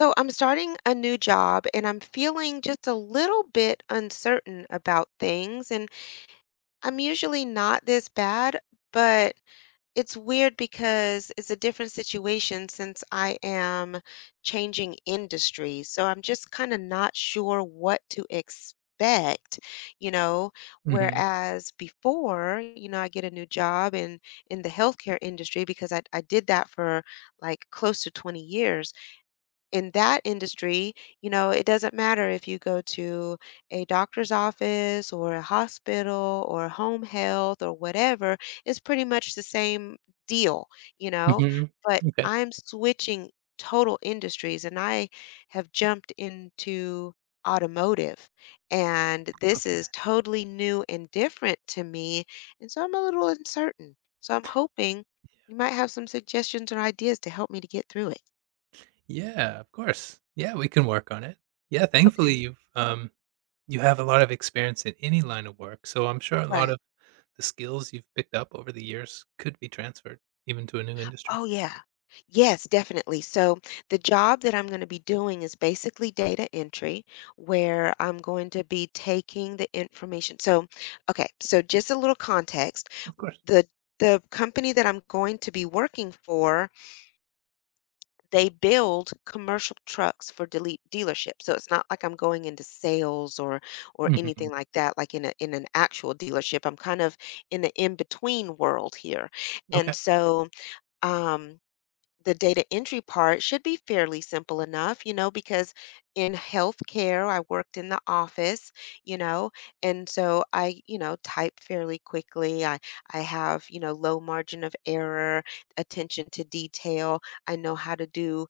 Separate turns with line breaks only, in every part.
So I'm starting a new job and I'm feeling just a little bit uncertain about things. And I'm usually not this bad, but it's weird because it's a different situation since I am changing industries. So I'm just kind of not sure what to expect, you know,
Mhm,
whereas before, I get a new job in the healthcare industry because I did that for like close to 20 years in that industry, it doesn't matter if you go to a doctor's office or a hospital or home health or whatever, it's pretty much the same deal, you know.
mhm.
But
Okay,
I'm switching total industries and I have jumped into automotive. And this is
okay.
totally new and different to me. And so I'm a little uncertain. So I'm hoping you might have some suggestions or ideas to help me to get through it.
Yeah, of course. Yeah, we can work on it. Yeah, thankfully,
Okay.
you have a lot of experience in any line of work, so I'm sure a lot
Right.
of the skills you've picked up over the years could be transferred even to a new industry.
Oh, yeah. Yes, definitely. So, the job that I'm going to be doing is basically data entry, where I'm going to be taking the information. So, okay, so just a little context.
Of course.
The the company that I'm going to be working for, they build commercial trucks for delete dealerships. So it's not like I'm going into sales or anything
Mhm.
like that, like in a in an actual dealership. I'm kind of in the in-between world here. And
Okay,
so um the data entry part should be fairly simple enough, because in healthcare, I worked in the office, you know, and so I type fairly quickly. I have, low margin of error, attention to detail. I know how to do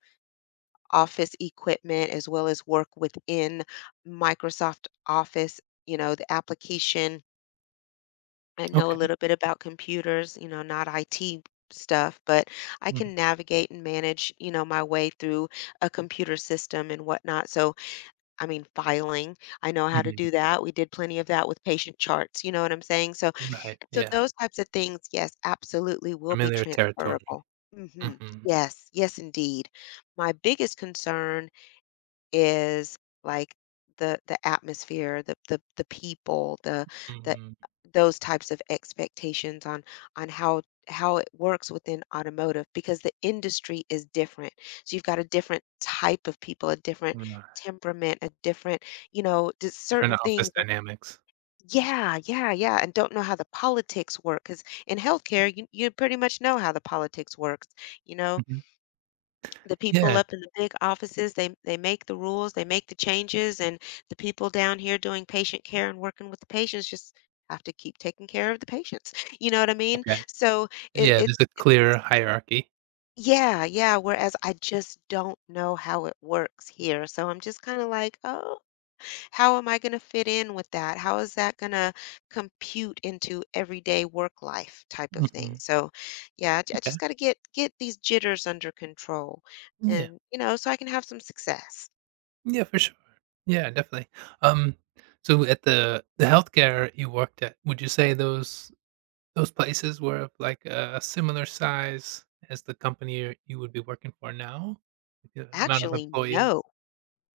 office equipment as well as work within Microsoft Office, the application I know a
okay.
little bit about computers, not IT stuff, but I
Mhm,
can navigate and manage, my way through a computer system and whatnot. So, I mean, filing, I know how to
mhm.
do that. We did plenty of that with patient charts, you know what I'm saying? So,
Right,
so
yeah.
those types of things, yes, absolutely will be
Familiar territory.
transferable. hmm
Mhm,
Yes, yes, indeed. My biggest concern is like the atmosphere, the people, the
mhm.
those types of expectations on how it works within automotive because the industry is different. So you've got a different type of people, a different
Right.
temperament, a different, just
Different
certain
office
things are
dynamics.
yeah, yeah, yeah, and don't know how the politics work because in healthcare, you pretty much know how the politics works, you know,
Mhm.
the people
Yeah,
up in the big offices, they make the rules, they make the changes, and the people down here doing patient care and working with the patients just have to keep taking care of the patients. You know what I mean?
okay.
So it
Yeah,
it,
there's a
it
clear hierarchy.
yeah, yeah. Whereas I just don't know how it works here. So I'm just kind of like, oh, how am I going to fit in with that? How is that going to compute into everyday work life type of thing?
Mhm,
So, yeah, I
okay.
just got to get these jitters under control,
Yeah.
and you know, so I can have some success.
Yeah, for sure. Yeah, definitely. Um, so at the healthcare you worked at, would you say those places were of like a similar size as the company you would be working for now? Like the amount of
Actually,
employees?
no.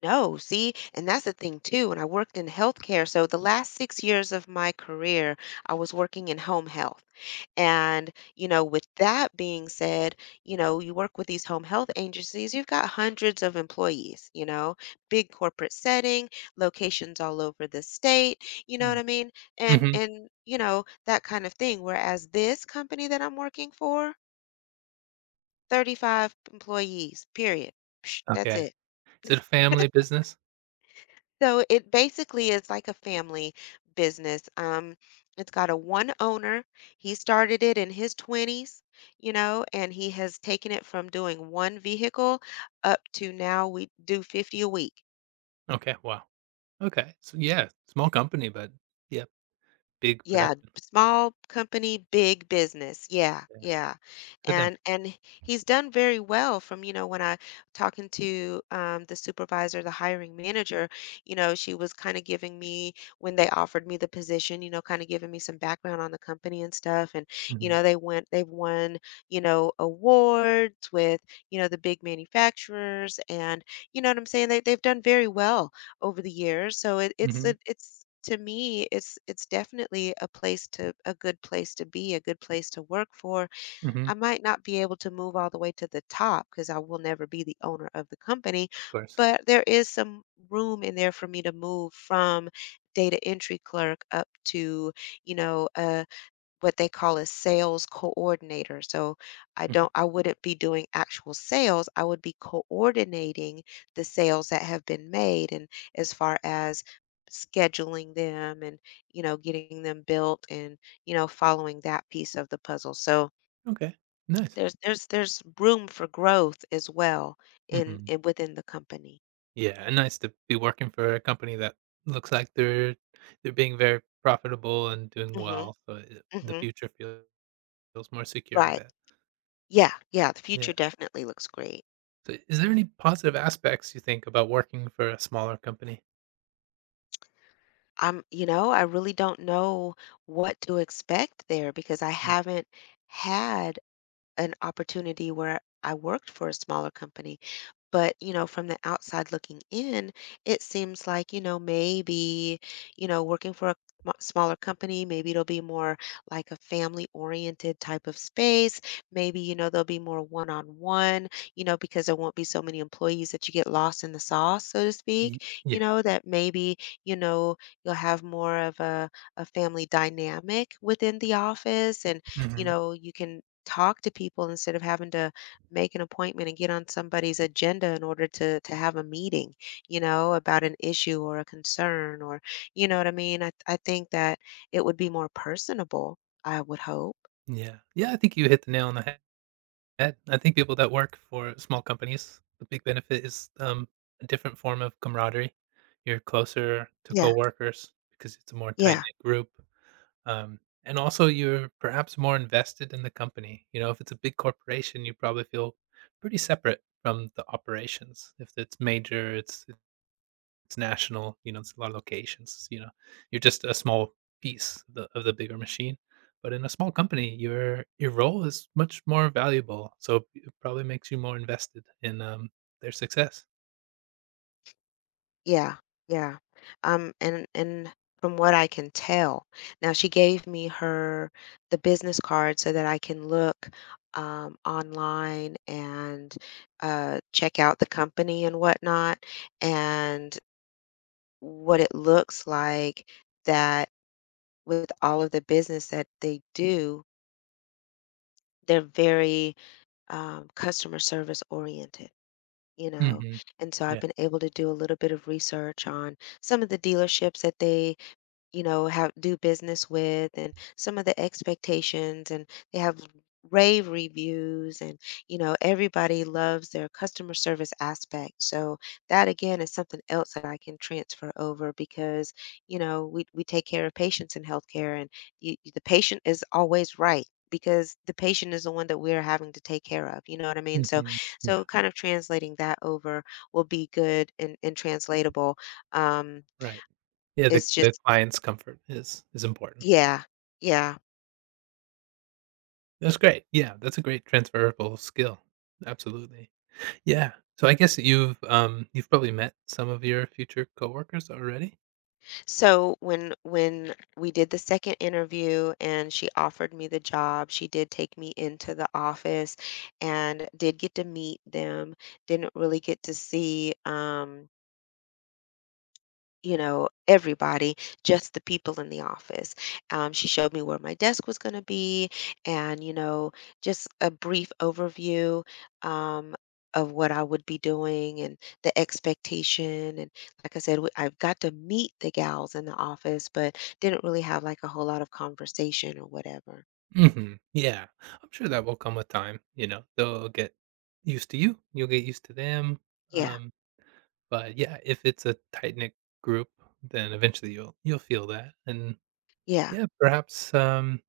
No, see, and that's the thing too. And I worked in healthcare. So the last 6 years of my career, I was working in home health. And, you know, with that being said, you know, you work with these home health agencies, you've got hundreds of employees, you know, big corporate setting, locations all over the state, you know what
Mm.
I mean? And
Mhm.
and you know, that kind of thing. Whereas this company that I'm working for, 35 employees, period. Psh, that's
Okay.
it.
Is it a family business?
So it basically is like a family business. It's got a one owner. He started it in his 20s, you know, and he has taken it from doing one vehicle up to now we do 50 a week.
Okay, wow. Okay. So yeah, small company, but yeah, big
Yeah,
production.
small company, big business. Yeah,
Yeah,
yeah.
for them.
And he's done very well from, you know, when I talking to the supervisor, the hiring manager, you know, she was kind of giving me when they offered me the position, you know, kind of giving me some background on the company and stuff. And, you
Mhm.
know, they went, they've won, you know, awards with, you know, the big manufacturers and, you know what I'm saying? They've done very well over the years. So it, it's a,
Mhm.
it's to me it's definitely a place to a good place to be, a good place to work for.
Mhm.
I might not be able to move all the way to the top because I will never be the owner of the company,
Of course.
but there is some room in there for me to move from data entry clerk up to you know a what they call a sales coordinator. So
Mhm.
I wouldn't be doing actual sales. I would be coordinating the sales that have been made and as far as scheduling them and you know getting them built and you know following that piece of the puzzle. So
Okay. Nice.
there's room for growth as well in,
Mhm.
in within the company.
Yeah, and nice to be working for a company that looks like they're being very profitable and doing
Mhm.
well, so it the
Mhm.
future feels feels more secure, I
Right.
bet.
Yeah. Yeah, the
Yeah.
future definitely looks great.
So is there any positive aspects you think about working for a smaller company?
You know, I really don't know what to expect there because I
Yeah.
haven't had an opportunity where I worked for a smaller company. But, you know, from the outside looking in, it seems like, you know, maybe, you know, working for a smaller company, maybe it'll be more like a family oriented type of space. Maybe, you know, there'll be more one on one, you know, because there won't be so many employees that you get lost in the sauce, so to
Ye
speak, you
Yeah.
know, that maybe, you know, you'll have more of a family dynamic within the office and, you
Mhm.
know, you can talk to people instead of having to make an appointment and get on somebody's agenda in order to have a meeting, you know, about an issue or a concern or you know what I mean? I think that it would be more personable, I would hope.
Yeah. Yeah, I think you hit the nail on the he head. I think people that work for small companies, the big benefit is, a different form of camaraderie. You're closer to
Yeah.
coworkers because it's a more
Yeah.
tight-knit group. And also, you're perhaps more invested in the company. You know, if it's a big corporation, you probably feel pretty separate from the operations. If it's major, it's national. You know, it's a lot of locations. You know, you're just a small piece of the bigger machine. But in a small company, your role is much more valuable. So it probably makes you more invested in their success.
Yeah. Yeah. And from what I can tell. Now she gave me her the business card so that I can look online and check out the company and whatnot. And what it looks like that with all of the business that they do, they're very customer service oriented, you know.
Hmm.
And so I've
Yeah.
been able to do a little bit of research on some of the dealerships that they you know, have do business with and some of the expectations and they have rave reviews and you know everybody loves their customer service aspect so that again is something else that I can transfer over because you know we take care of patients in healthcare and you, the patient is always right because the patient is the one that we're having to take care of you know what I mean so
Hmm.
so
Yeah.
kind of translating that over will be good and translatable um
Right. Yeah. The,
it's
the
just
client's comfort is important.
yeah, yeah.
That's great. Yeah, that's a great transferable skill. Absolutely. Yeah. So I guess you've probably met some of your future coworkers already?
So when we did the second interview and she offered me the job, she did take me into the office and did get to meet them. Didn't really get to see you know, everybody, just the people in the office. She showed me where my desk was going to be and, you know, just a brief overview um, of what I would be doing and the expectation. And like I said, I've got to meet the gals in the office, but didn't really have like a whole lot of conversation or whatever.
Mhm. Yeah. I'm sure that will come with time, you know, they'll get used to you, you'll get used to them,
Yeah.
um, but yeah, if it's a tight-knit group, then eventually you'll feel that, and
Yeah.
yeah, perhaps,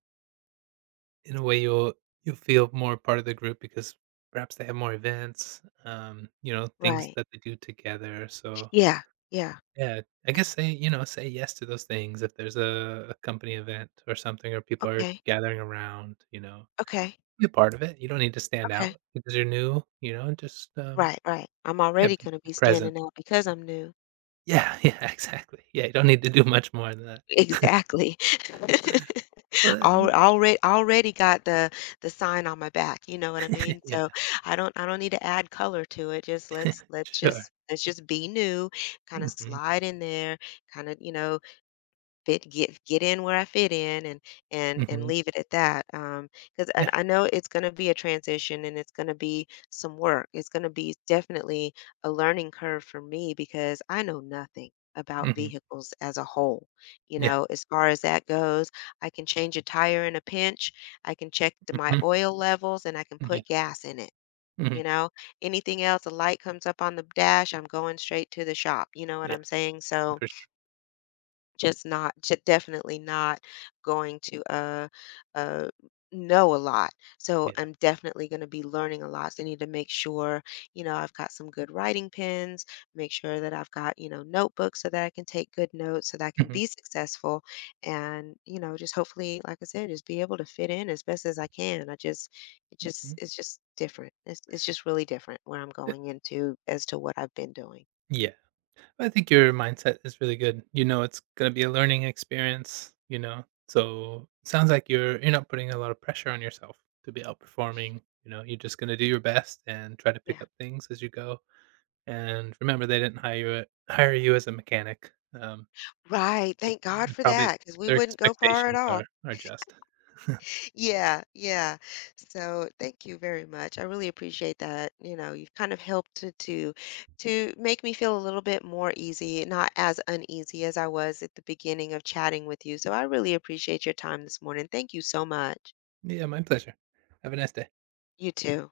in a way you'll feel more part of the group because perhaps they have more events, you know, things
Right.
that they do together, so
Yeah. Yeah.
yeah, I guess say, you know, say yes to those things if there's a company event or something or people are
Okay.
gathering around, you know.
Okay.
Be a part of it. You don't need to stand
Okay.
out because you're new, you know, and just
Right. Right. I'm
yeah,
already
be
going to
be
be
present.
standing out because I'm new.
Yeah, yeah, exactly. Yeah, you don't need to do much more than that.
Exactly.
Well,
Al
uh,
Already got the sign on my back, you know what I mean?
yeah,
So I don't need to add color to it. Just let's let's
sure.
just let's just be new, kind of
Mhm.
slide in there, kind of, you know, fit get in where I fit in and
Mhm.
leave it at that. Because and
Yeah.
I know it's gonna be a transition and it's gonna be some work. It's gonna be definitely a learning curve for me because I know nothing about
Mhm.
vehicles as a whole. You
Yeah.
know, as far as that goes, I can change a tire in a pinch, I can check my
Mhm.
oil levels, and I can
Yeah.
put gas in it.
Mhm.
You know, anything else, a light comes up on the dash, I'm going straight to the shop. You know what
Yeah,
I'm saying? So,
for sure.
just not ju- definitely not going to uh know a lot so
Yeah.
I'm definitely going to be learning a lot so I need to make sure you know I've got some good writing pens make sure that I've got you know notebooks so that I can take good notes so that I can
Mhm.
be successful and you know just hopefully like I said just be able to fit in as best as I can I just
Mhm.
it's just different it's just really different where I'm
Uh,
going into as to what I've been doing
yeah. I think your mindset is really good. You know, it's gonna be a learning experience, you know. So sounds like you're not putting a lot of pressure on yourself to be outperforming. You know, you're just gonna do your best and try to pick
yeah
up things as you go. And remember, they didn't hire you as a mechanic. Um,
Right, thank God
they're
for
probably
that, because we
their
wouldn't go far at
expectations
all.
are just.
Yeah, yeah. So, thank you very much. I really appreciate that, you know, you've kind of helped to make me feel a little bit more easy, not as uneasy as I was at the beginning of chatting with you. So, I really appreciate your time this morning. Thank you so much.
Yeah, my pleasure. Have a nice day.
You too.